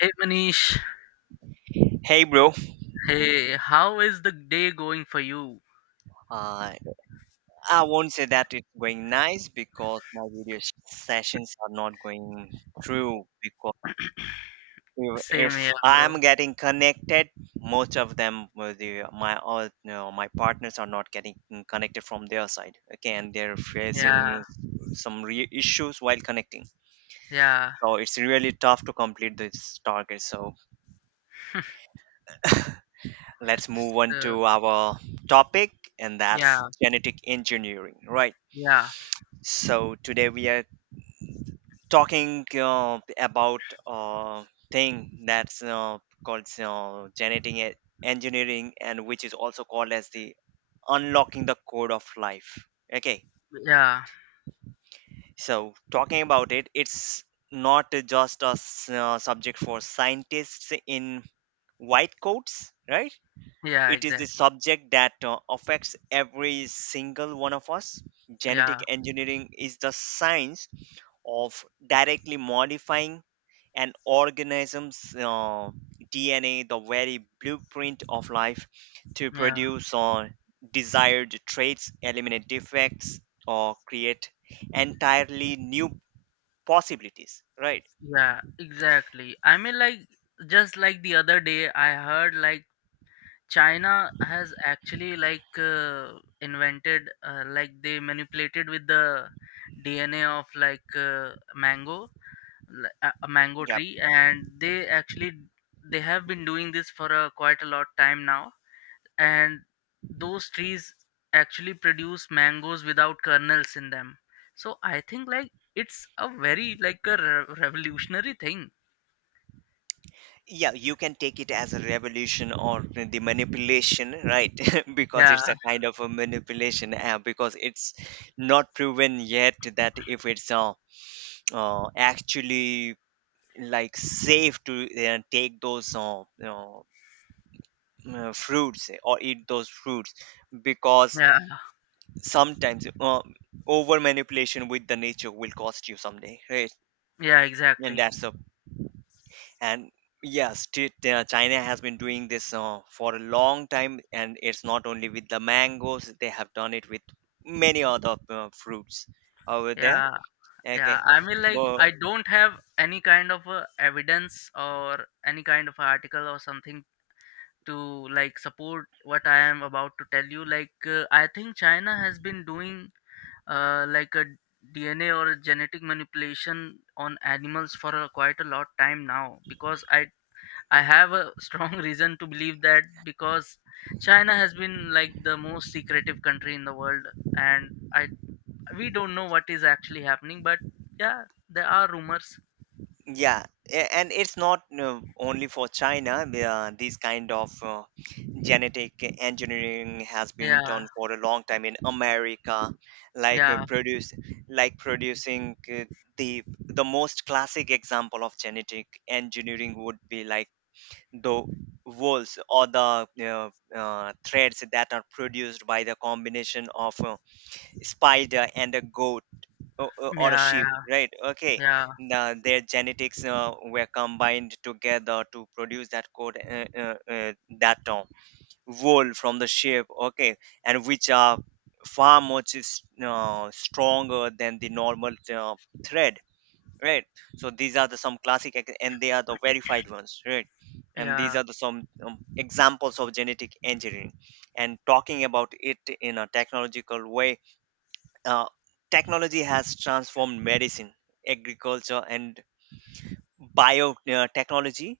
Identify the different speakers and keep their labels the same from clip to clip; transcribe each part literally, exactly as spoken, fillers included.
Speaker 1: Hey Manish,
Speaker 2: Hey bro.
Speaker 1: hey, how is the day going for you?
Speaker 2: uh, I won't say that it's going nice because my video sh- sessions are not going through because if
Speaker 1: Same
Speaker 2: if
Speaker 1: here, bro.
Speaker 2: I'm getting connected, most of them with the, my all no, my partners are not getting connected from their side. Okay, and they're
Speaker 1: Yeah,
Speaker 2: facing some re- issues while connecting.
Speaker 1: yeah.
Speaker 2: So it's really tough to complete this target. So let's move on
Speaker 1: so,
Speaker 2: to our topic, and that's
Speaker 1: yeah,
Speaker 2: genetic engineering, right?
Speaker 1: yeah,
Speaker 2: So today we are talking uh, about uh, thing that's uh, called uh, genetic e- engineering, and which is also called as the unlocking the code of life. Okay,
Speaker 1: yeah,
Speaker 2: so talking about it, it's not just a s- uh, subject for scientists in white coats, right?
Speaker 1: yeah,
Speaker 2: It is the
Speaker 1: exactly.
Speaker 2: subject that uh, affects every single one of us. Genetic
Speaker 1: Yeah,
Speaker 2: engineering is the science of directly modifying an organism's uh, D N A, the very blueprint of life, to
Speaker 1: yeah,
Speaker 2: produce uh, desired traits, eliminate defects, or create entirely new possibilities, right?
Speaker 1: yeah, exactly. I mean, like, just like the other day, I heard like China has actually like uh, invented, uh, like, they manipulated with the D N A of like uh, mango li- a a mango
Speaker 2: Yeah,
Speaker 1: tree and they actually they have been doing this for a, quite a lot time now and those trees actually produce mangoes without kernels in them. So I think like it's a very like a re- revolutionary thing.
Speaker 2: yeah, you can take it as a revolution or the manipulation, right? Because
Speaker 1: Yeah,
Speaker 2: it's a kind of a manipulation, uh, because it's not proven yet that if it's uh, uh, actually like safe to uh, take those uh, you know uh, fruits, or eat those fruits, because
Speaker 1: yeah,
Speaker 2: sometimes uh, over manipulation with the nature will cost you someday, right?
Speaker 1: yeah,
Speaker 2: And
Speaker 1: exactly.
Speaker 2: that's a, and yes, t- t- uh, china has been doing this uh, for a long time, and it's not only with the mangoes, they have done it with many other uh, fruits over there.
Speaker 1: Yeah, yeah.
Speaker 2: Okay,
Speaker 1: I mean, like,
Speaker 2: but
Speaker 1: I don't have any kind of uh, evidence or any kind of article or something to like support what I am about to tell you. Like, uh, I think China has been doing uh, like a DNA or a genetic manipulation on animals for a, quite a lot time now because i i have a strong reason to believe that, because China has been like the most secretive country in the world and I, we don't know what is actually happening, but yeah, there are rumors.
Speaker 2: yeah, a- and it's not uh, only for china. Uh, these kind of uh, genetic engineering has been
Speaker 1: Yeah,
Speaker 2: done for a long time in America, like uh,
Speaker 1: yeah,
Speaker 2: produce, like producing uh, the the most classic example of genetic engineering would be like the wools or the uh, uh, threads that are produced by the combination of a spider and a goat, o- o- or a
Speaker 1: yeah,
Speaker 2: sheep, right? Okay,
Speaker 1: yeah,
Speaker 2: now their genetics uh, were combined together to produce that code uh, uh, uh, that uh, world from the ship. Okay, and which are far much is uh, stronger than the normal uh, thread, right? So these are the some classic ex- and they are the verified ones, right?
Speaker 1: yeah,
Speaker 2: And these
Speaker 1: yeah,
Speaker 2: are the some um, examples of genetic engineering. And talking about it in a technological way, uh, technology has transformed medicine, agriculture and biotechnology,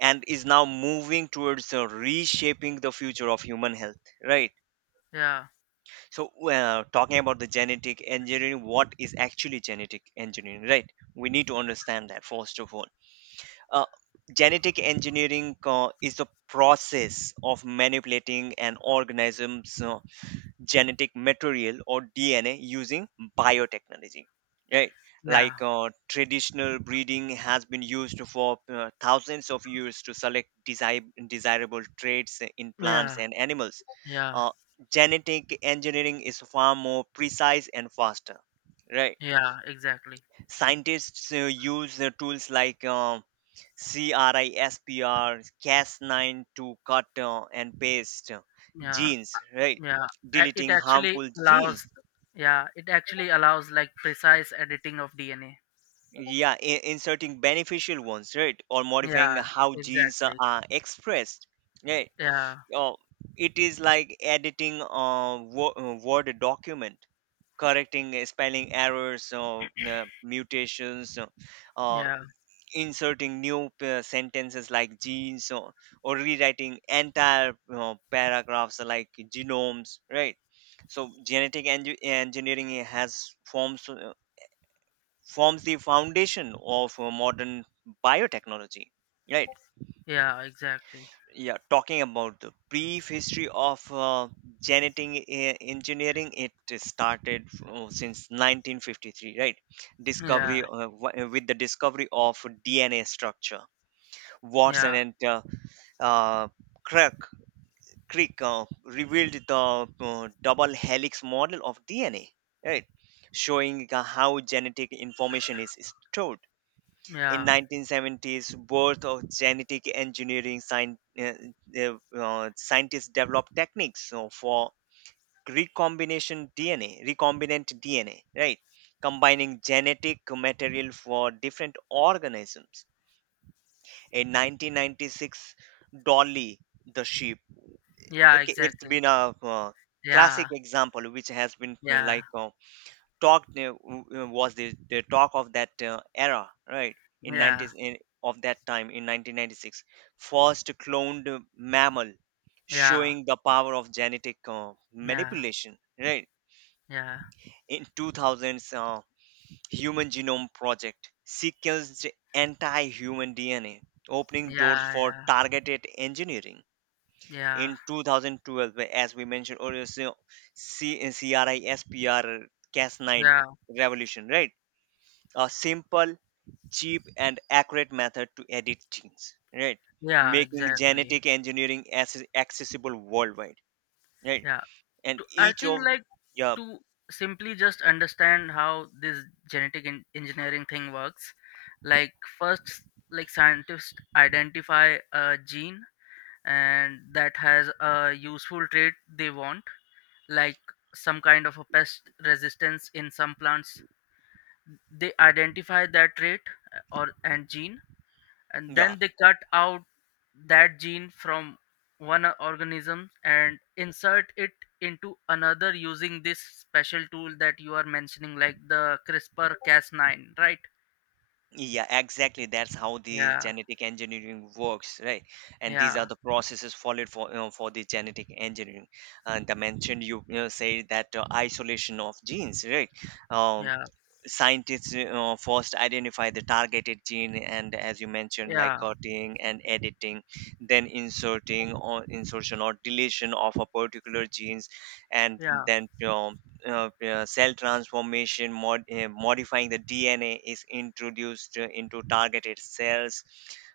Speaker 2: and is now moving towards uh, reshaping the future of human health, right?
Speaker 1: yeah,
Speaker 2: So, well, talking about the genetic engineering, what is actually genetic engineering, right? We need to understand that first of all. Uh, Genetic engineering uh, is the process of manipulating an organism's uh, genetic material or D N A using biotechnology. Right,
Speaker 1: yeah,
Speaker 2: like uh, traditional breeding has been used for uh, thousands of years to select desi- desirable traits in plants
Speaker 1: yeah,
Speaker 2: and animals.
Speaker 1: yeah.
Speaker 2: Uh, Genetic engineering is far more precise and faster, right?
Speaker 1: Yeah, exactly.
Speaker 2: Scientists uh, use uh, tools like uh, CRISPR, Cas nine to cut uh, and paste uh,
Speaker 1: Yeah,
Speaker 2: genes, right?
Speaker 1: yeah. A- It
Speaker 2: Deleting
Speaker 1: actually
Speaker 2: harmful genes.
Speaker 1: allows, yeah, it actually allows like precise editing of D N A.
Speaker 2: Yeah, i- inserting beneficial ones, right? Or modifying
Speaker 1: Yeah,
Speaker 2: how genes are
Speaker 1: exactly.
Speaker 2: are expressed, right?
Speaker 1: Yeah,
Speaker 2: Oh, it is like editing a wo- uh, Word document, correcting uh, spelling errors or uh, mutations, uh,
Speaker 1: yeah,
Speaker 2: inserting new uh, sentences like genes, or, or rewriting entire, you know, paragraphs like genomes, right? So genetic engi- engineering has forms uh, forms the foundation of uh, modern biotechnology, right?
Speaker 1: yeah, exactly.
Speaker 2: Yeah, talking about the brief history of uh, genetic e- engineering, it started fro- since nineteen fifty-three, right? Discovery
Speaker 1: Yeah,
Speaker 2: uh, wi- with the discovery of DNA structure. Watson
Speaker 1: yeah,
Speaker 2: and uh, uh, Craig, Crick uh, revealed the uh, double helix model of D N A, right? Showing uh, how genetic information is stored. In
Speaker 1: yeah,
Speaker 2: nineteen seventies, birth of genetic engineering, scien- uh, uh, uh, scientists developed techniques uh, for recombination D N A, recombinant D N A, right? Combining genetic material for different organisms. In nineteen ninety-six, Dolly the sheep.
Speaker 1: yeah,
Speaker 2: Okay, it's
Speaker 1: exactly.
Speaker 2: been a uh,
Speaker 1: Yeah,
Speaker 2: classic example which has been, you know,
Speaker 1: yeah,
Speaker 2: like uh, talked uh, w- uh, was the, the talk of that uh, era, right? In
Speaker 1: yeah,
Speaker 2: nineties in, of that time in nineteen ninety six, first cloned uh, mammal,
Speaker 1: yeah,
Speaker 2: showing the power of genetic uh,
Speaker 1: yeah,
Speaker 2: manipulation, right?
Speaker 1: yeah,
Speaker 2: In two thousands, uh, Human Genome Project sequenced anti-human D N A, opening doors
Speaker 1: yeah,
Speaker 2: for targeted engineering.
Speaker 1: yeah, yeah,
Speaker 2: In twenty twelve, as we mentioned earlier, so C- CRISPR Cas nine
Speaker 1: yeah,
Speaker 2: revolution, right? A simple, cheap, and accurate method to edit genes, right?
Speaker 1: yeah,
Speaker 2: Making
Speaker 1: exactly.
Speaker 2: genetic engineering as accessible worldwide, right?
Speaker 1: Yeah.
Speaker 2: And
Speaker 1: To, I
Speaker 2: each
Speaker 1: think
Speaker 2: of,
Speaker 1: like,
Speaker 2: yeah,
Speaker 1: to simply just understand how this genetic en- engineering thing works, like first like scientists identify a gene and that has a useful trait they want, like some kind of a pest resistance in some plants. They identify that trait, uh, or and gene, and
Speaker 2: yeah,
Speaker 1: then they cut out that gene from one o- organism and insert it into another using this special tool that you are mentioning like the crispr cas nine, right?
Speaker 2: yeah, exactly. That's how the
Speaker 1: Yeah,
Speaker 2: genetic engineering works, right? And these
Speaker 1: yeah,
Speaker 2: are the processes followed for, you know, for the genetic engineering. And I mentioned you, you know, say that uh, isolation of genes, right? Um,
Speaker 1: yeah,
Speaker 2: Scientists, you know, first identify the targeted gene, and as you mentioned like
Speaker 1: yeah,
Speaker 2: cutting and editing, then inserting, or insertion or deletion of a particular genes, and
Speaker 1: yeah,
Speaker 2: then, you know, uh, uh, cell transformation mod, uh, modifying the dna is introduced uh, into targeted cells,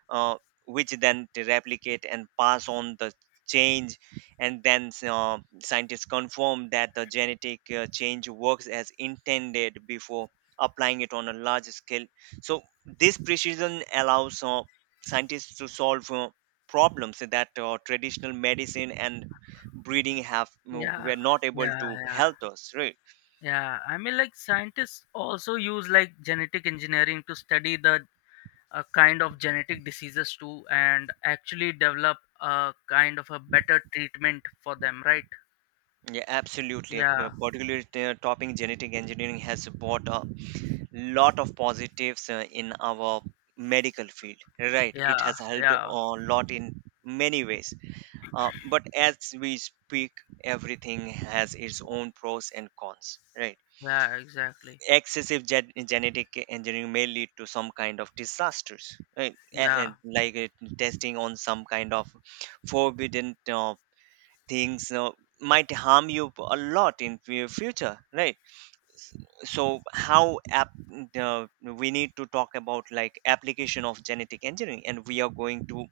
Speaker 2: uh, which then they replicate and pass on the change. And then uh, scientists confirm that the genetic uh, change works as intended before applying it on a large scale. So this precision allows uh, scientists to solve uh, problems that uh, traditional medicine and breeding have mm,
Speaker 1: yeah,
Speaker 2: were not able
Speaker 1: yeah,
Speaker 2: to
Speaker 1: yeah,
Speaker 2: help us, right?
Speaker 1: yeah. I mean, like, scientists also use like genetic engineering to study the a kind of genetic diseases too and actually develop a kind of a better treatment for them, right?
Speaker 2: Yeah, absolutely. Uh,
Speaker 1: Yeah.
Speaker 2: particularly uh, topping genetic engineering has brought a lot of positives uh, in our medical field, right? It
Speaker 1: Yeah,
Speaker 2: has helped
Speaker 1: yeah,
Speaker 2: a lot in many ways. Uh, but as we speak, everything has its own pros and cons, right?
Speaker 1: yeah, exactly.
Speaker 2: Excessive gen- genetic engineering may lead to some kind of disasters, right? A-
Speaker 1: Yeah.
Speaker 2: and like, uh, testing on some kind of forbidden uh, things uh, might harm you a lot in fu- future, right? So how app, uh, we need to talk about like application of genetic engineering, and we are going to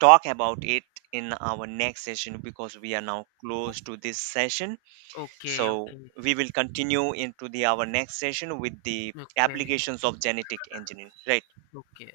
Speaker 2: talk about it in our next session because we are now close to this session.
Speaker 1: Okay,
Speaker 2: So
Speaker 1: okay,
Speaker 2: we will continue into the our next session with the
Speaker 1: okay,
Speaker 2: applications of genetic engineering, right?
Speaker 1: okay.